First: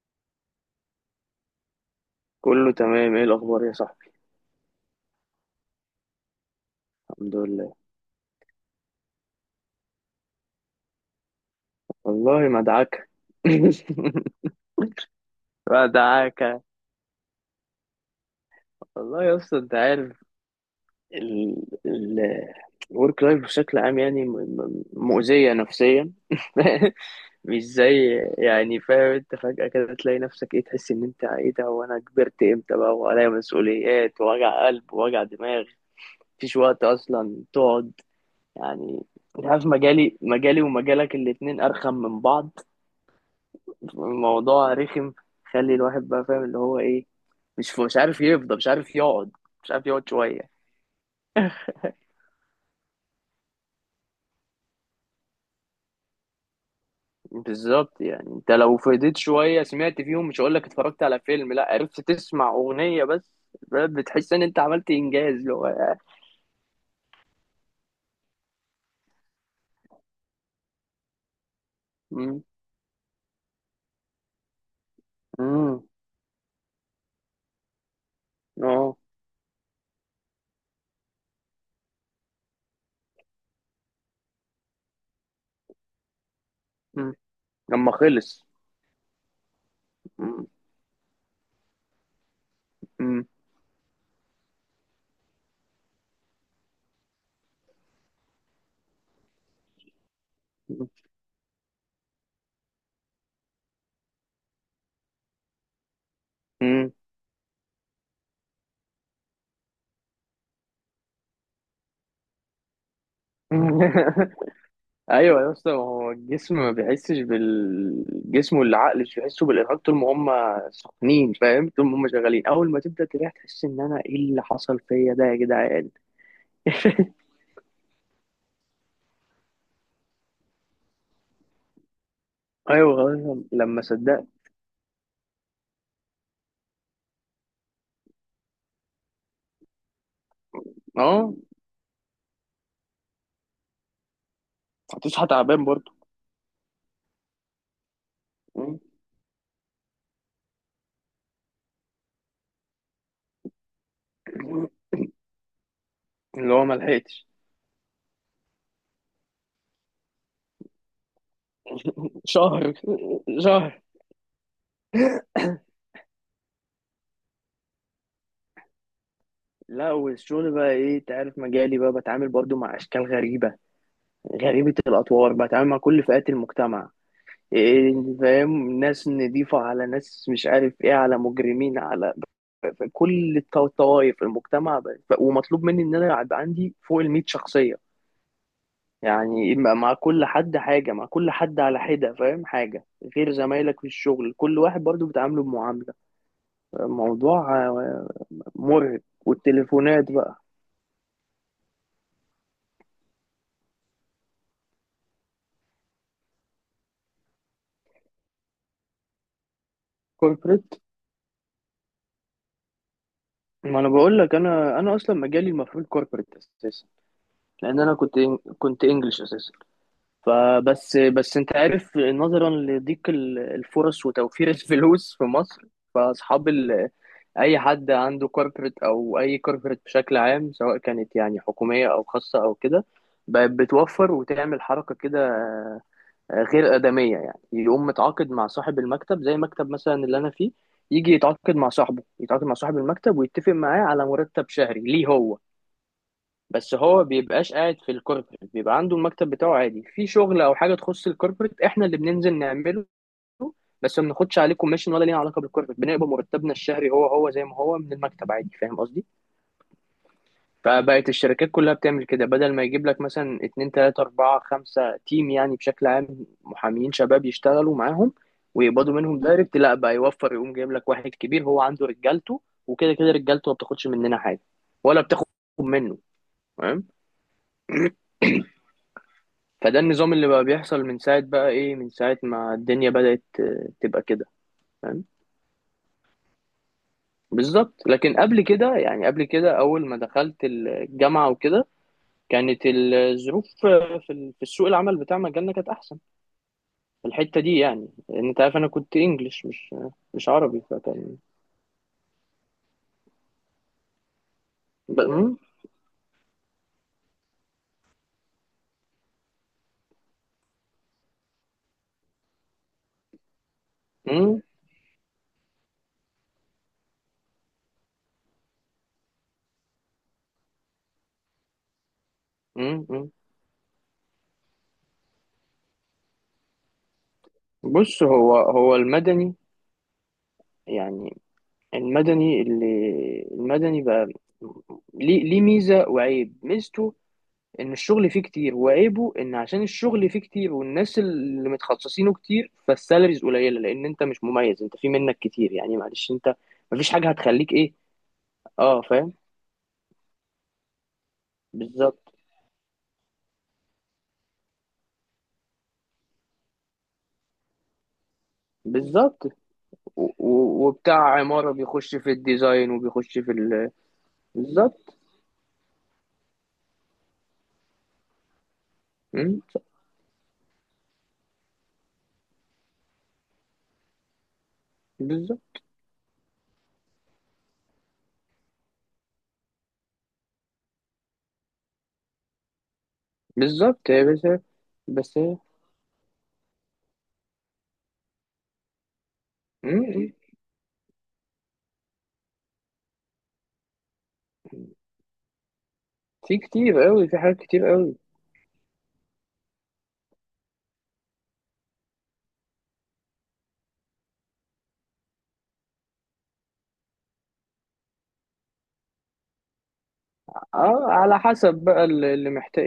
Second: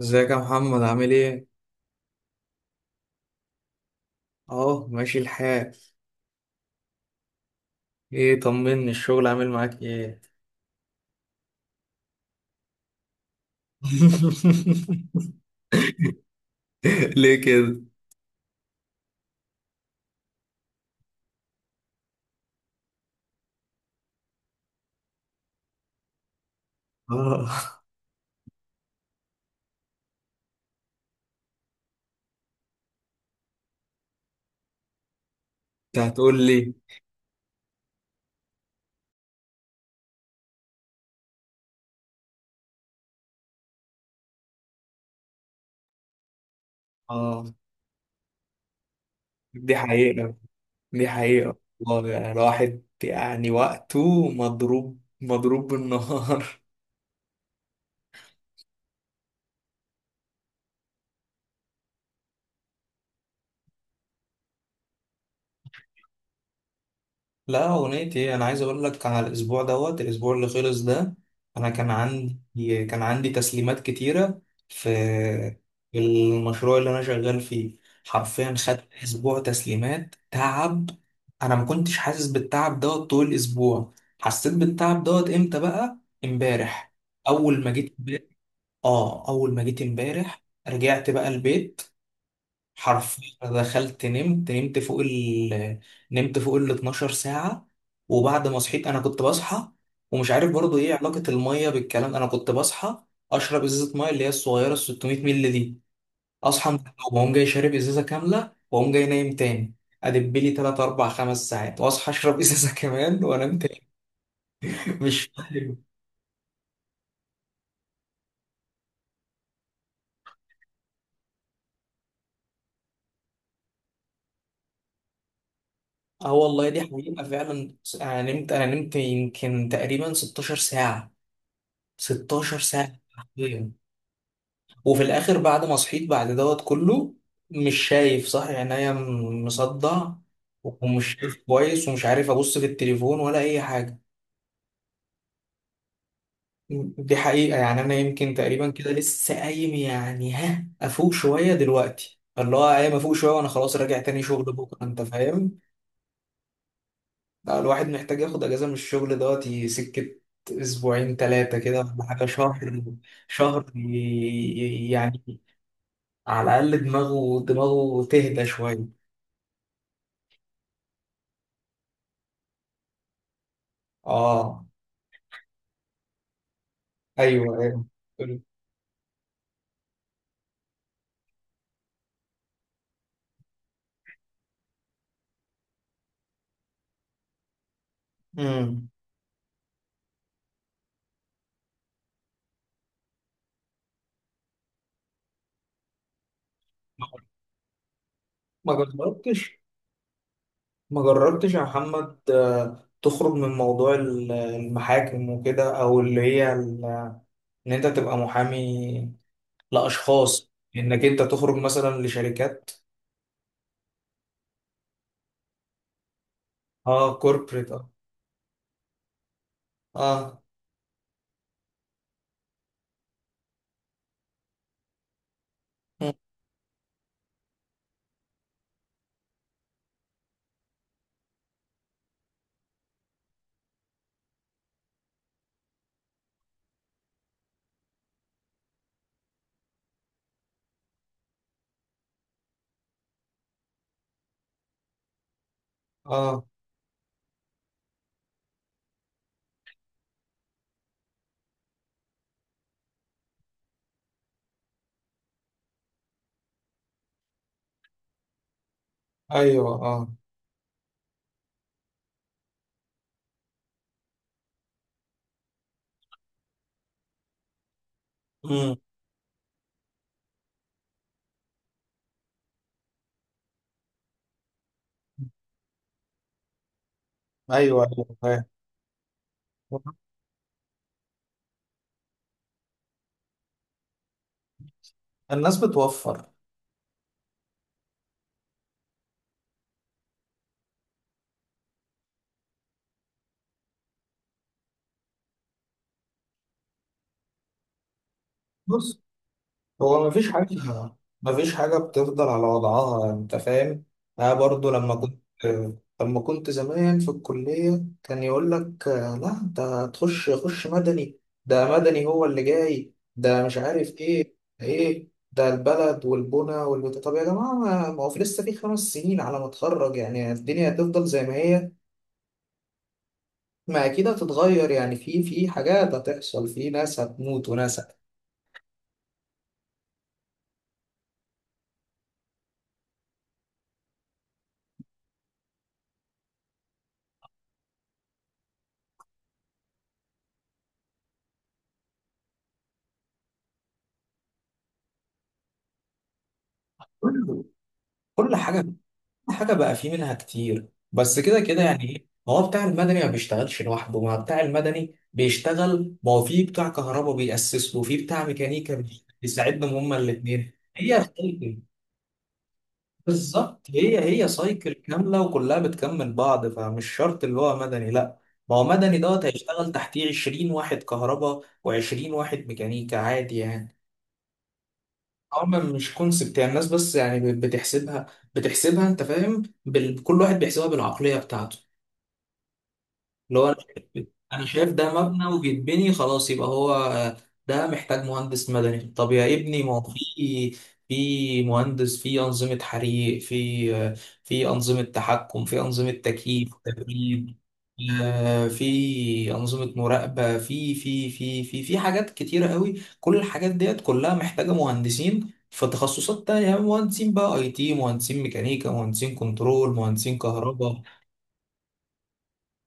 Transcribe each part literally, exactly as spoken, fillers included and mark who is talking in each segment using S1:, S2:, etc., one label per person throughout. S1: ازيك يا محمد، عامل ايه؟
S2: كله تمام. ايه الاخبار يا صاحبي؟
S1: اهو ماشي الحال.
S2: الحمد لله.
S1: ايه، طمني، الشغل عامل معاك ايه؟
S2: والله مدعكه مدعكه.
S1: ليه كده؟
S2: والله يا اسطى انت عارف، ال ال الورك لايف بشكل عام يعني م- م- مؤذيه نفسيا. مش
S1: اه.
S2: زي، يعني، فاهم؟ انت فجاه كده تلاقي نفسك ايه، تحس ان انت ايه ده، وانا كبرت امتى بقى، وعليا مسؤوليات ووجع قلب ووجع دماغ.
S1: انت هتقول
S2: مفيش
S1: لي.
S2: وقت اصلا تقعد، يعني. انت عارف، مجالي مجالي ومجالك الاتنين ارخم من بعض. الموضوع رخم. خلي الواحد بقى فاهم اللي هو ايه.
S1: اه.
S2: مش ف- مش عارف يفضى، مش عارف يقعد، مش
S1: دي
S2: عارف يقعد
S1: حقيقة.
S2: شويه.
S1: دي حقيقة والله، يعني الواحد، يعني وقته مضروب مضروب بالنهار.
S2: بالظبط، يعني انت لو فضيت شويه سمعت فيهم، مش هقول لك اتفرجت على فيلم، لا، عرفت تسمع اغنيه بس، بتحس ان انت عملت انجاز، اللي هو، يعني،
S1: لا، اغنيتي ايه، انا عايز اقول لك على الاسبوع دوت الاسبوع اللي خلص ده. انا كان
S2: مم.
S1: عندي كان عندي تسليمات كتيره في
S2: مم.
S1: المشروع اللي انا شغال فيه. حرفيا خدت
S2: اه.
S1: اسبوع تسليمات تعب. انا ما كنتش حاسس بالتعب دوت طول الاسبوع. حسيت بالتعب دوت امتى بقى؟ امبارح.
S2: مم.
S1: اول ما
S2: لما
S1: جيت ب...
S2: خلص.
S1: اه، اول ما جيت امبارح.
S2: مم.
S1: رجعت بقى البيت. حرفيا
S2: مم.
S1: أنا دخلت نمت نمت فوق ال نمت فوق ال 12 ساعة. وبعد ما صحيت أنا كنت بصحى، ومش عارف برضو إيه علاقة المية بالكلام، أنا كنت بصحى أشرب إزازة مية اللي هي الصغيرة ال 600 مللي دي. أصحى من
S2: مم.
S1: النوم، وأقوم جاي شارب إزازة كاملة، وأقوم جاي نايم تاني. أدب لي تلات أربع خمس ساعات، وأصحى أشرب إزازة كمان، وأنام تاني. مش
S2: ايوه يا اسطى،
S1: فاهم.
S2: هو الجسم ما بيحسش بالجسم، والعقل مش بيحسوا بالارهاق طول ما هم سخنين، فاهم، طول ما هم شغالين. اول ما تبدا تريح تحس ان انا ايه اللي حصل فيا ده يا جدعان.
S1: أه، والله دي حقيقة فعلا، أنا نمت أنا نمت يمكن تقريبا 16 ساعة. 16 ساعة
S2: ايوه خلاص،
S1: حرفياً.
S2: لما صدقت.
S1: وفي الاخر بعد ما صحيت بعد دوت كله، مش شايف صح، عينيا م- مصدع، ومش
S2: اه.
S1: شايف كويس، ومش عارف ابص في التليفون ولا اي حاجه.
S2: هتصحى تعبان برضه.
S1: دي حقيقه، يعني انا يمكن تقريبا كده لسه قايم، يعني ها افوق شويه دلوقتي، اللي هو قايم افوق شويه، وانا خلاص راجع تاني شغل بكره، انت فاهم.
S2: اللي هو ما لحقتش.
S1: لا، الواحد محتاج ياخد اجازه من الشغل دوت ي- سكه، اسبوعين ثلاثه كده، ولا حاجه
S2: شهر.
S1: شهر. شهر ي-
S2: شهر.
S1: ي- يعني. على الاقل دماغه دماغه تهدى شويه.
S2: لا، والشغل بقى ايه، انت عارف مجالي بقى بتعامل برضو مع اشكال غريبه
S1: اه.
S2: غريبه الاطوار، بتعامل مع كل فئات المجتمع.
S1: ايوه. ايوه.
S2: إيه، فاهم، ناس نضيفة على ناس مش عارف ايه، على مجرمين، على ف- كل الط- الطوائف المجتمع ب- ف- ومطلوب مني ان انا يبقى عندي فوق ال مية شخصية.
S1: امم.
S2: يعني مع مع كل حد حاجة، مع كل حد على حدة، فاهم حاجة، غير زمايلك في الشغل كل واحد برضو بتعامله بمعاملة. موضوع آه،
S1: ما
S2: مرهق.
S1: جربتش
S2: والتليفونات بقى.
S1: ما جربتش يا محمد، آه، تخرج من موضوع ال- المحاكم وكده، او اللي هي ال- ان انت تبقى محامي لاشخاص،
S2: كوربريت.
S1: انك انت تخرج مثلا لشركات.
S2: ما انا بقول لك، انا انا اصلا مجالي المفروض كوربريت اساسا.
S1: اه، كوربريت،
S2: لان
S1: اه.
S2: انا كنت إن- كنت انجلش اساسا.
S1: اه.
S2: فبس بس انت عارف نظرا لضيق ال- الفرص وتوفير الفلوس في مصر.
S1: مم.
S2: فاصحاب ال. اي حد عنده كوربريت او اي كوربريت بشكل عام، سواء كانت يعني حكوميه او خاصه او كده، بقت بتوفر وتعمل حركه كده آه، غير ادميه. يعني يقوم متعاقد مع صاحب المكتب، زي مكتب مثلا اللي انا فيه، يجي يتعاقد مع صاحبه، يتعاقد مع صاحب المكتب، ويتفق معاه على مرتب شهري ليه هو.
S1: اه.
S2: بس هو بيبقاش قاعد في الكوربريت، بيبقى عنده المكتب بتاعه عادي. في شغل او حاجه تخص الكوربريت احنا اللي بننزل نعمله. بس ما بناخدش عليه كوميشن، ولا لينا علاقه بالكوربريت. بنقبض مرتبنا الشهري هو هو زي ما هو من المكتب عادي، فاهم قصدي.
S1: ايوه. اه.
S2: فبقت الشركات كلها بتعمل كده، بدل ما يجيب لك مثلا اتنين تلاته اربعه خمسه تيم، يعني بشكل عام محامين شباب يشتغلوا معاهم
S1: امم.
S2: ويقبضوا منهم دايركت، لا بقى يوفر، يقوم جايب لك واحد كبير هو عنده رجالته، وكده كده رجالته ما بتاخدش مننا حاجه ولا بتاخد منه.
S1: ايوه، ايوه، فاهم.
S2: فده النظام اللي بقى بيحصل من ساعة بقى ايه، من ساعة ما الدنيا بدأت آه، تبقى كده، فاهم.
S1: الناس بتوفر.
S2: بالظبط. لكن قبل كده، يعني قبل كده، أول ما دخلت الجامعة وكده، كانت الظروف في في السوق العمل بتاع مجالنا كانت أحسن في الحتة دي، يعني لأن أنت عارف أنا كنت
S1: بص،
S2: إنجليش، مش
S1: هو
S2: مش
S1: مفيش حاجة.
S2: عربي، فكان
S1: مفيش حاجة بتفضل على وضعها، أنت فاهم؟ أنا برضو لما
S2: ب-
S1: كنت
S2: مم.
S1: لما كنت زمان في الكلية كان يقول لك لا، أنت هتخش خش مدني. ده مدني هو اللي جاي ده، مش عارف إيه،
S2: مم.
S1: إيه ده البلد والبنى والبتاع؟ طب يا جماعة، ما ما هو في لسه في خمس سنين على ما أتخرج، يعني الدنيا هتفضل زي ما هي؟
S2: مم. مم.
S1: ما أكيد هتتغير، يعني في في حاجات هتحصل، في ناس هتموت وناس هت-
S2: بص، هو هو المدني، يعني المدني اللي، المدني بقى ليه، ليه ميزة وعيب. ميزته ان الشغل فيه كتير، وعيبه ان عشان الشغل فيه كتير والناس اللي متخصصينه كتير فالسالاريز قليله، لان انت مش مميز، انت في منك كتير، يعني معلش انت مفيش حاجه
S1: كل
S2: هتخليك ايه.
S1: كل حاجة
S2: اه فاهم.
S1: حاجة بقى فيه منها كتير، بس كده كده يعني، ايه،
S2: بالظبط.
S1: ما هو بتاع المدني ما بيشتغلش لوحده، ما بتاع المدني بيشتغل، ما هو فيه بتاع كهرباء بيأسس له وفيه بتاع ميكانيكا
S2: بالظبط.
S1: بيساعدهم هما
S2: و-
S1: الاتنين.
S2: و-
S1: هي
S2: وبتاع عماره
S1: سايكل.
S2: بيخش في الديزاين وبيخش في
S1: بالظبط،
S2: ال.
S1: هي هي سايكل
S2: بالظبط.
S1: كاملة وكلها بتكمل بعض، فمش شرط اللي هو مدني لا. ما هو مدني دوت
S2: مم،
S1: هيشتغل تحتيه 20 واحد كهرباء و20 واحد ميكانيكا عادي يعني. هما
S2: بالظبط.
S1: مش كونسبت يعني، الناس بس يعني بتحسبها. بتحسبها انت فاهم، بال... كل واحد بيحسبها بالعقلية بتاعته. اللي هو انا
S2: بالظبط هي
S1: شايف
S2: بس،
S1: أنا شايف ده
S2: بس
S1: مبنى
S2: هي،
S1: وبيتبني خلاص يبقى هو ده محتاج مهندس مدني. طب يا ابني، ما هو
S2: مم،
S1: في في مهندس في انظمه حريق، في في انظمه تحكم، في انظمه
S2: في
S1: تكييف
S2: كتير قوي، في
S1: وتبريد،
S2: حاجات كتير قوي.
S1: آه، في انظمه مراقبه، في في في في في حاجات كتيره قوي. كل الحاجات ديت كلها محتاجه مهندسين في تخصصات تانية، مهندسين بقى اي تي، مهندسين ميكانيكا، مهندسين كنترول، مهندسين كهرباء.
S2: اه، على حسب بقى اللي محتاج،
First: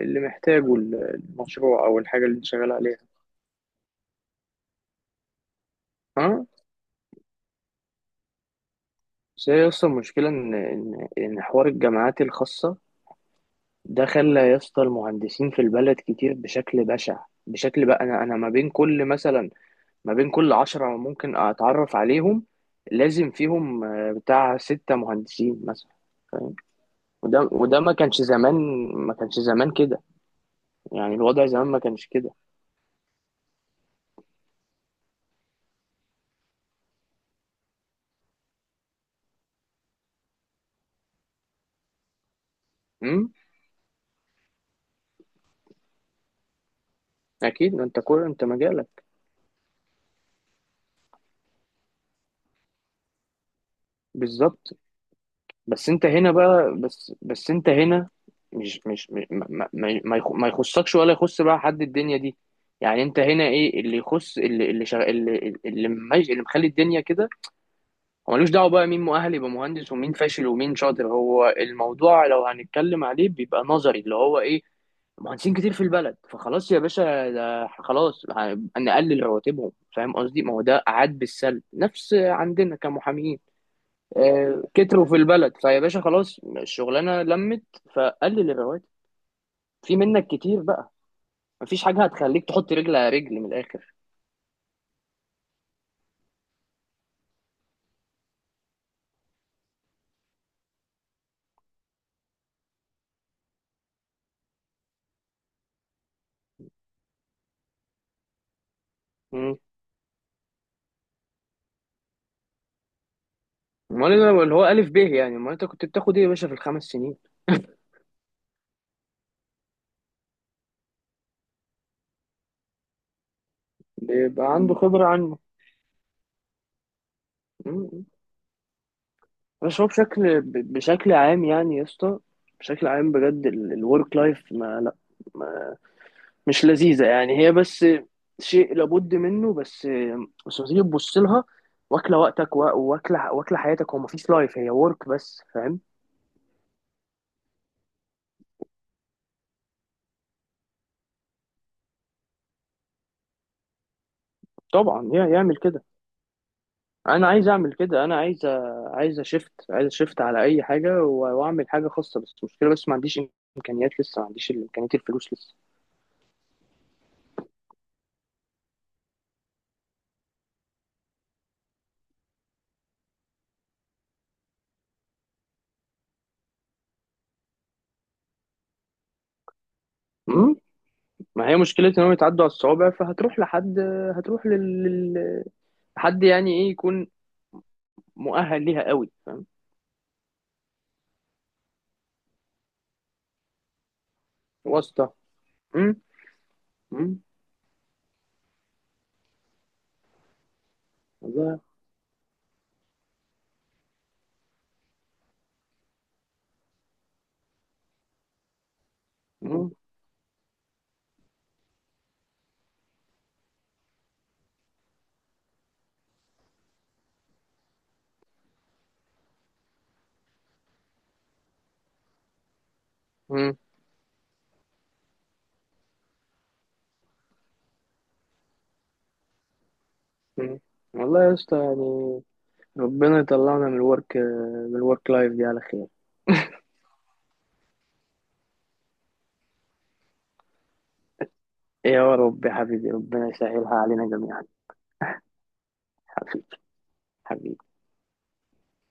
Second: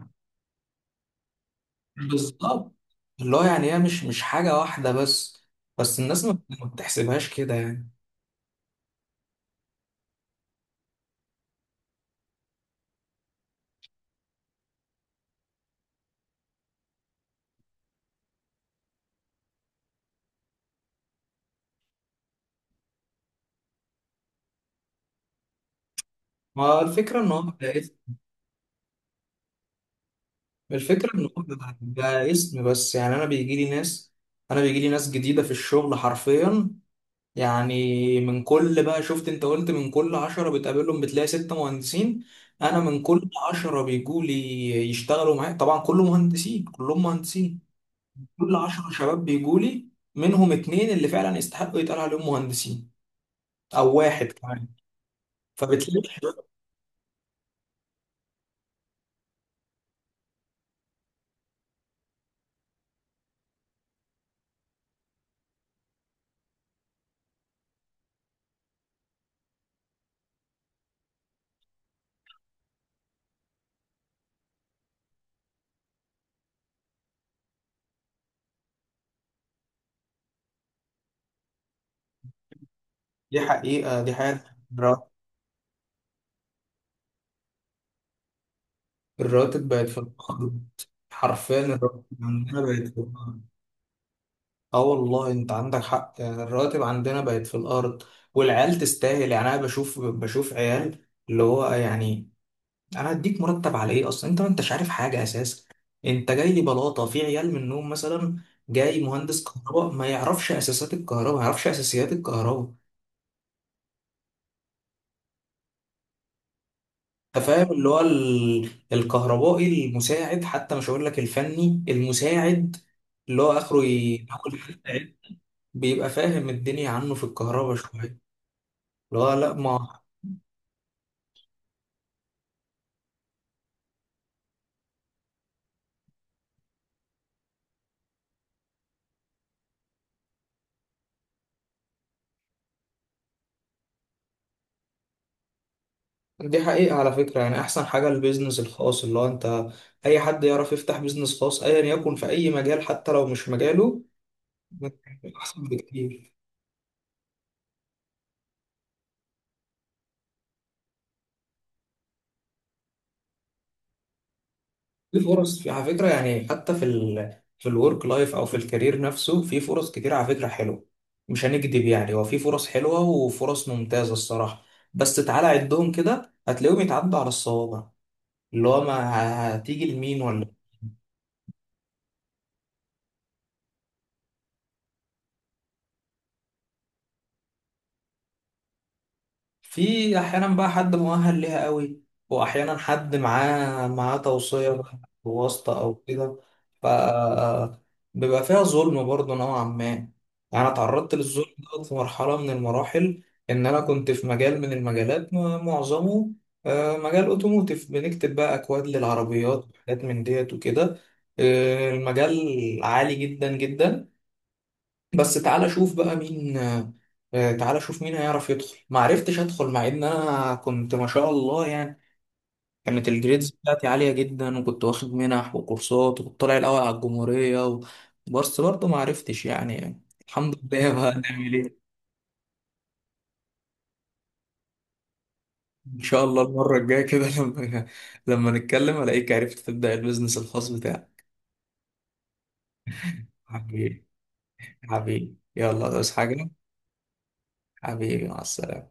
S2: اللي محتاجه المشروع او الحاجه اللي انت شغال
S1: بالظبط.
S2: عليها.
S1: اللي هو يعني هي مش مش حاجة واحدة بس. بس الناس ما
S2: اه،
S1: ما بتحسبهاش كده يعني.
S2: بس هي يا اسطى، المشكلة إن إن إن حوار الجامعات الخاصة ده خلى يا اسطى المهندسين في البلد كتير بشكل بشع. بشكل بقى أنا أنا ما بين كل مثلا، ما بين كل عشرة ممكن أتعرف عليهم لازم فيهم آه، بتاع ستة مهندسين مثلا، فاهم.
S1: ما الفكرة ان هو
S2: وده
S1: بقى
S2: وده ما
S1: اسم.
S2: كانش زمان، ما كانش زمان كده.
S1: الفكرة
S2: يعني
S1: ان هو
S2: الوضع زمان
S1: بقى
S2: ما كانش كده.
S1: بقى اسم بس يعني، انا بيجي لي ناس انا بيجي لي ناس جديدة في الشغل حرفيا. يعني من كل بقى، شفت انت قلت من كل عشرة بتقابلهم بتلاقي ستة مهندسين. انا من كل
S2: امم.
S1: عشرة بيجوا لي يشتغلوا معايا، طبعا كله مهندسين، كلهم مهندسين.
S2: أكيد، ما أنت كل أنت
S1: كل عشرة
S2: مجالك.
S1: شباب بيجوا لي، منهم اتنين اللي فعلا يستحقوا يتقال عليهم مهندسين، او واحد كمان.
S2: بالظبط. بس انت هنا
S1: فبتلاقي.
S2: بقى، بس بس انت هنا مش مش م- ما, ما, ما يخ- ما يخصكش ولا يخص بقى حد الدنيا دي. يعني انت هنا ايه اللي يخص، اللي اللي شغ... اللي اللي, مج... اللي مخلي الدنيا كده. هو ملوش دعوه بقى مين مؤهل يبقى مهندس ومين فاشل ومين شاطر. هو الموضوع لو هنتكلم عليه بيبقى نظري، اللي هو ايه، مهندسين كتير في البلد، فخلاص يا باشا، ده خلاص ه- نقلل رواتبهم، فاهم قصدي. ما هو ده عاد بالسلب نفس عندنا
S1: دي
S2: كمحامين
S1: حقيقه، دي حقيقه.
S2: آه،
S1: الرا-
S2: كتروا في البلد، فيا باشا خلاص الشغلانه لمت. فقلل الرواتب.
S1: الراتب بقت
S2: في
S1: في
S2: منك كتير
S1: الأرض.
S2: بقى.
S1: حرفيا
S2: مفيش حاجه
S1: الراتب
S2: هتخليك
S1: عندنا
S2: تحط
S1: بقت
S2: رجل
S1: في
S2: على رجل
S1: الأرض.
S2: من الاخر.
S1: اه، والله انت عندك حق، يعني الراتب عندنا بقت في الارض. والعيال تستاهل، يعني انا بشوف بشوف عيال اللي هو يعني، انا هديك مرتب على ايه اصلا؟ انت ما انتش عارف حاجه اساسا. انت جاي لي بلاطه في عيال منهم مثلا، جاي مهندس
S2: مم.
S1: كهرباء ما يعرفش اساسات الكهرباء ما يعرفش اساسيات الكهرباء.
S2: امال أنا- اللي هو الف ب، يعني امال انت كنت بتاخد ايه يا باشا في الخمس سنين؟
S1: انت فاهم، اللي هو ال- الكهربائي المساعد، حتى مش هقول لك الفني المساعد، اللي هو اخره ي-
S2: بيبقى
S1: ياكل
S2: عنده
S1: حتة
S2: خبره
S1: عيش.
S2: عنه.
S1: بيبقى فاهم الدنيا عنه في الكهرباء
S2: مم.
S1: شويه. اللي هو لا
S2: بس هو
S1: ما.
S2: بشكل ب- بشكل عام يعني يا اسطى، بشكل عام بجد الورك لايف ما، لا، مش لذيذة، يعني هي بس شيء لابد منه، بس بس لما تيجي تبص لها واكلة وقتك، وا- واكلة واكلة حياتك، هو مفيش لايف، هي ورك بس، فاهم.
S1: دي حقيقه على فكره، يعني احسن حاجه البيزنس الخاص، اللي هو انت، اي حد يعرف يفتح بيزنس خاص ايا يكن في اي مجال، حتى لو مش مجاله،
S2: طبعا هي يعمل
S1: احسن
S2: كده.
S1: بكتير.
S2: انا عايز اعمل كده. انا عايز أ- عايز اشفت عايز اشفت على اي حاجة و- واعمل حاجة خاصة، بس المشكلة بس ما عنديش امكانيات لسه، ما عنديش امكانيات،
S1: في
S2: الفلوس لسه.
S1: فرص، في على فكرة يعني، حتى في ال في الورك لايف أو في الكارير نفسه، في فرص كتير على فكرة حلوة. مش هنكدب يعني، هو في فرص حلوة وفرص ممتازة الصراحة. بس تعالى عدهم كده، هتلاقيهم يتعدوا على الصوابع. اللي هو ما هتيجي لمين ولا؟
S2: مم. ما هي مشكلة انهم يتعدوا على الصوابع، فهتروح لحد، هتروح لل... لل- حد يعني ايه، يكون مؤهل ليها قوي، فاهم.
S1: في احيانا بقى حد مؤهل ليها قوي، واحيانا حد معاه معاه توصيه بقى،
S2: واسطة.
S1: أو واسطه او
S2: مم.
S1: كده، ف
S2: مم.
S1: بيبقى فيها ظلم برضه نوعا ما يعني. انا اتعرضت للظلم
S2: والله.
S1: ده في مرحله من المراحل، ان انا كنت في مجال من المجالات م- معظمه، آه، مجال اوتوموتيف، بنكتب بقى اكواد للعربيات
S2: مم.
S1: وحاجات من ديت وكده. آه، المجال عالي جدا جدا. بس تعالى شوف بقى مين، آه، آه، تعالى شوف مين هيعرف يدخل. ما عرفتش ادخل، مع ان انا كنت ما شاء الله يعني، كانت الجريدز
S2: مم.
S1: بتاعتي عالية جدا، وكنت واخد منح وكورسات، وكنت طالع الاول على الجمهورية و... بس برضه ما عرفتش يعني. الحمد
S2: مم.
S1: لله، بقى
S2: والله يا
S1: نعمل
S2: اسطى،
S1: ايه؟
S2: يعني ربنا يطلعنا من الورك، من الورك لايف دي على خير.
S1: ان شاء الله المرة الجاية كده، لما لما نتكلم الاقيك عرفت تبدأ البيزنس الخاص بتاعك.
S2: إيه، يا رب يا حبيبي، ربنا يسهلها
S1: حبيبي.
S2: علينا جميعا.
S1: حبيبي يلا بس حاجة.
S2: حبيبي. حبيبي.
S1: حبيبي، مع السلامة.